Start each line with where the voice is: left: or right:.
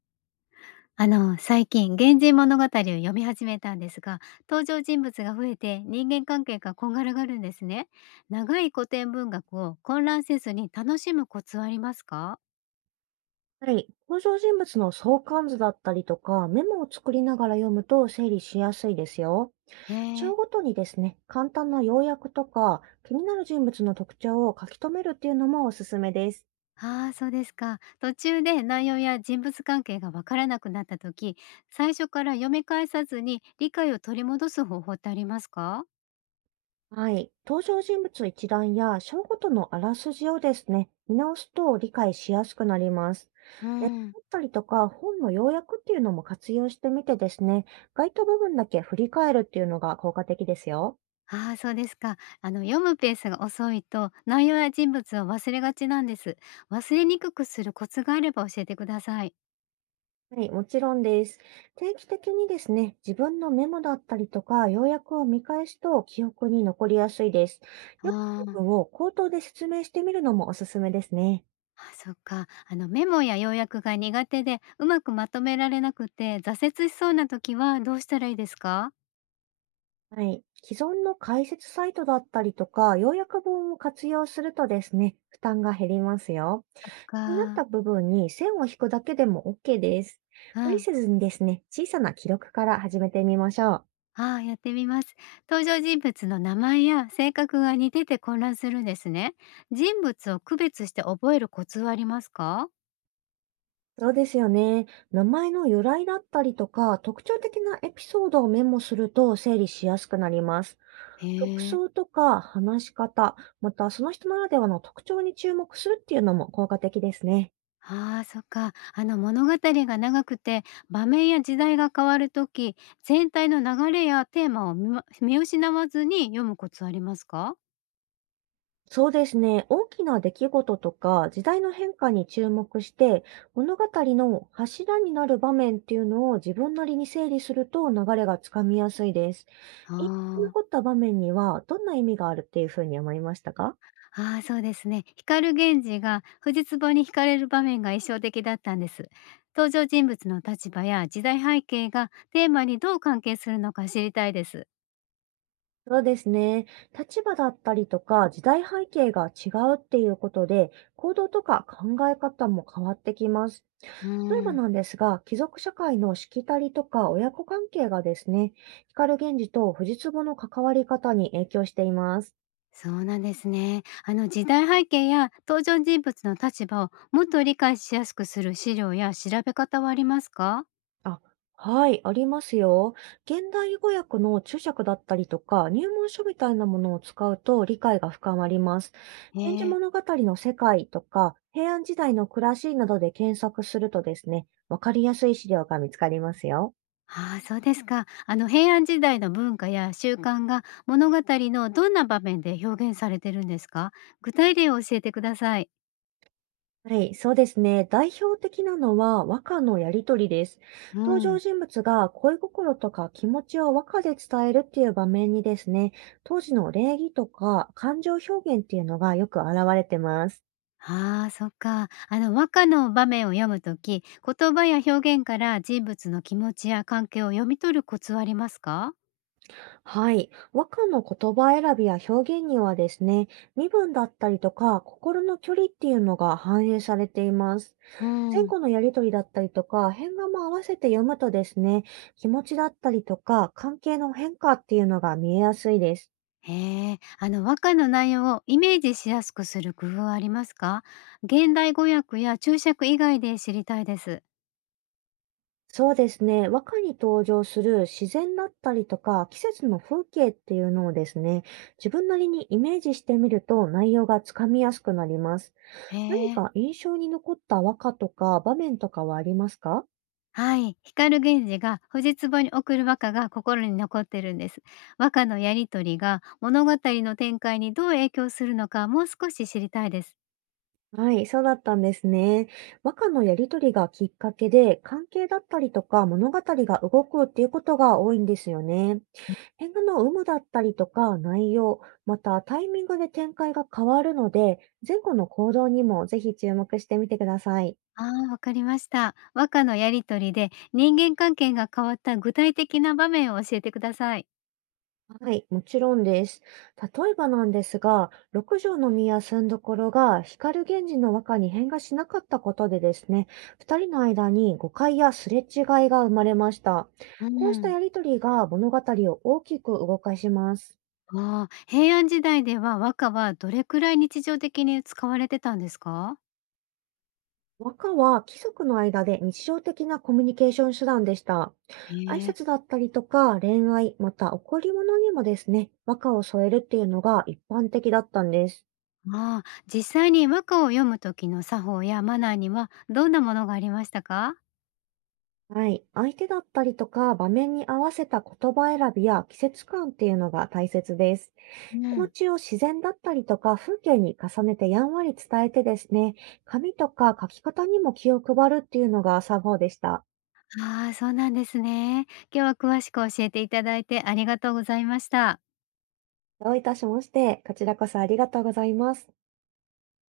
left: 最近、源氏物語を読み始めたんですが、登場人物が増えて人間関係がこんがらがるんですね。長い古典文学を混乱せずに楽しむコツはありますか？
right: はい。登場人物の相関図だったりとか、メモを作りながら読むと整理しやすいですよ。
left: へえ。
right: 章ごとにですね、簡単な要約とか、気になる人物の特徴を書き留めるっていうのもおすすめです。
left: ああ、そうですか。途中で内容や人物関係がわからなくなった時、最初から読み返さずに理解を取り戻す方法ってありますか？
right: はい。登場人物一覧や章ごとのあらすじをですね、見直すと理解しやすくなります。
left: う
right: ね、
left: ん。
right: だったりとか、本の要約っていうのも活用してみてですね、該当部分だけ振り返るっていうのが効果的ですよ。
left: ああ、そうですか。読むペースが遅いと、内容や人物を忘れがちなんです。忘れにくくするコツがあれば教えてください。
right: はい、もちろんです。定期的にですね、自分のメモだったりとか、要約を見返すと記憶に残りやすいです。要
left: あ
right: む部
left: あ、
right: 分を口頭で説明してみるのもおすすめですね。
left: あ、そっか。メモや要約が苦手で、うまくまとめられなくて、挫折しそうな時はどうしたらいいですか？
right: はい。既存の解説サイトだったりとか、要約本を活用するとですね、負担が減りますよ。気になっ
left: か、
right: た部分に線を引くだけでも OK です。
left: う
right: 無理
left: ん。
right: せずにですね、小さな記録から始めてみましょう。
left: ああ、やってみます。登場人物の名前や性格が似てて混乱するんですね。人物を区別して覚えるコツはありますか？
right: そうですよね。名前の由来だったりとか、特徴的なエピソードをメモすると整理しやすくなります。服
left: へえ。
right: 装とか話し方、またその人ならではの特徴に注目するっていうのも効果的ですね。
left: ああ、そっか。あの物語が長くて場面や時代が変わるとき、全体の流れやテーマを見失わずに読むコツありますか？
right: そうですね。大きな出来事とか時代の変化に注目して、物語の柱になる場面っていうのを自分なりに整理すると流れがつかみやすいです。
left: あ
right: 印象に
left: あ、
right: 残った場面にはどんな意味があるっていうふうに思いましたか？
left: ああ、そうですね。光源氏が藤壺に惹かれる場面が印象的だったんです。登場人物の立場や時代背景がテーマにどう関係するのか知りたいです。
right: そうですね。立場だったりとか時代背景が違うっていうことで、行動とか考え方も変わってきます。
left: う
right: 例えば
left: ん。
right: なんですが、貴族社会のしきたりとか親子関係がですね、光源氏と藤壺の関わり方に影響しています。
left: そうなんですね。あの時代背景や登場人物の立場をもっと理解しやすくする資料や調べ方はありますか？
right: あ、はい、ありますよ。現代語訳の注釈だったりとか、入門書みたいなものを使うと理解が深まります。源氏
left: ええ。
right: 物語の世界とか、平安時代の暮らしなどで検索するとですね、わかりやすい資料が見つかりますよ。
left: ああ、そうですか。あの平安時代の文化や習慣が物語のどんな場面で表現されてるんですか？具体例を教えてください。
right: はい、そうですね。代表的なのは和歌のやりとりです。
left: う
right: 登場
left: ん。
right: 人物が恋心とか気持ちを和歌で伝えるっていう場面にですね、当時の礼儀とか感情表現っていうのがよく現れてます。
left: ああ、そっか。あの和歌の場面を読むとき、言葉や表現から人物の気持ちや関係を読み取るコツはありますか？
right: はい。和歌の言葉選びや表現にはですね、身分だったりとか、心の距離っていうのが反映されています。
left: う
right: 前
left: ん。
right: 後のやりとりだったりとか、変化も合わせて読むとですね、気持ちだったりとか、関係の変化っていうのが見えやすいです。
left: へえ。あの和歌の内容をイメージしやすくする工夫はありますか？現代語訳や注釈以外で知りたいです。
right: そうですね、和歌に登場する自然だったりとか、季節の風景っていうのをですね、自分なりにイメージしてみると内容がつかみやすくなります。
left: へ
right: 何
left: え。
right: か印象に残った和歌とか場面とかはありますか？
left: はい、光源氏が藤壺に送る和歌が心に残ってるんです。和歌のやりとりが物語の展開にどう影響するのか、もう少し知りたいです。
right: はい、そうだったんですね。和歌のやりとりがきっかけで、関係だったりとか物語が動くっていうことが多いんですよね。変化の有無だったりとか内容、またタイミングで展開が変わるので、前後の行動にもぜひ注目してみてください。
left: ああ、わかりました。和歌のやりとりで人間関係が変わった具体的な場面を教えてください。
right: はい、もちろんです。例えばなんですが、六条の宮住所が光源氏の和歌に変化しなかったことでですね、二人の間に誤解やすれ違いが生まれました。
left: う
right: こうした
left: ん。
right: やりとりが物語を大きく動かします。
left: ああ、平安時代では和歌はどれくらい日常的に使われてたんですか？
right: 和歌は貴族の間で日常的なコミュニケーション手段でした。挨
left: へえ、
right: 拶だったりとか恋愛、また贈り物にもですね、和歌を添えるっていうのが一般的だったんです。
left: まあ、実際に和歌を読む時の作法やマナーにはどんなものがありましたか？
right: はい。相手だったりとか、場面に合わせた言葉選びや季節感っていうのが大切です。
left: う
right: 気持
left: ん。
right: ちを自然だったりとか、風景に重ねてやんわり伝えてですね、紙とか書き方にも気を配るっていうのが作法でした。
left: ああ、そうなんですね。今日は詳しく教えていただいてありがとうございました。
right: どういたしまして、こちらこそありがとうございます。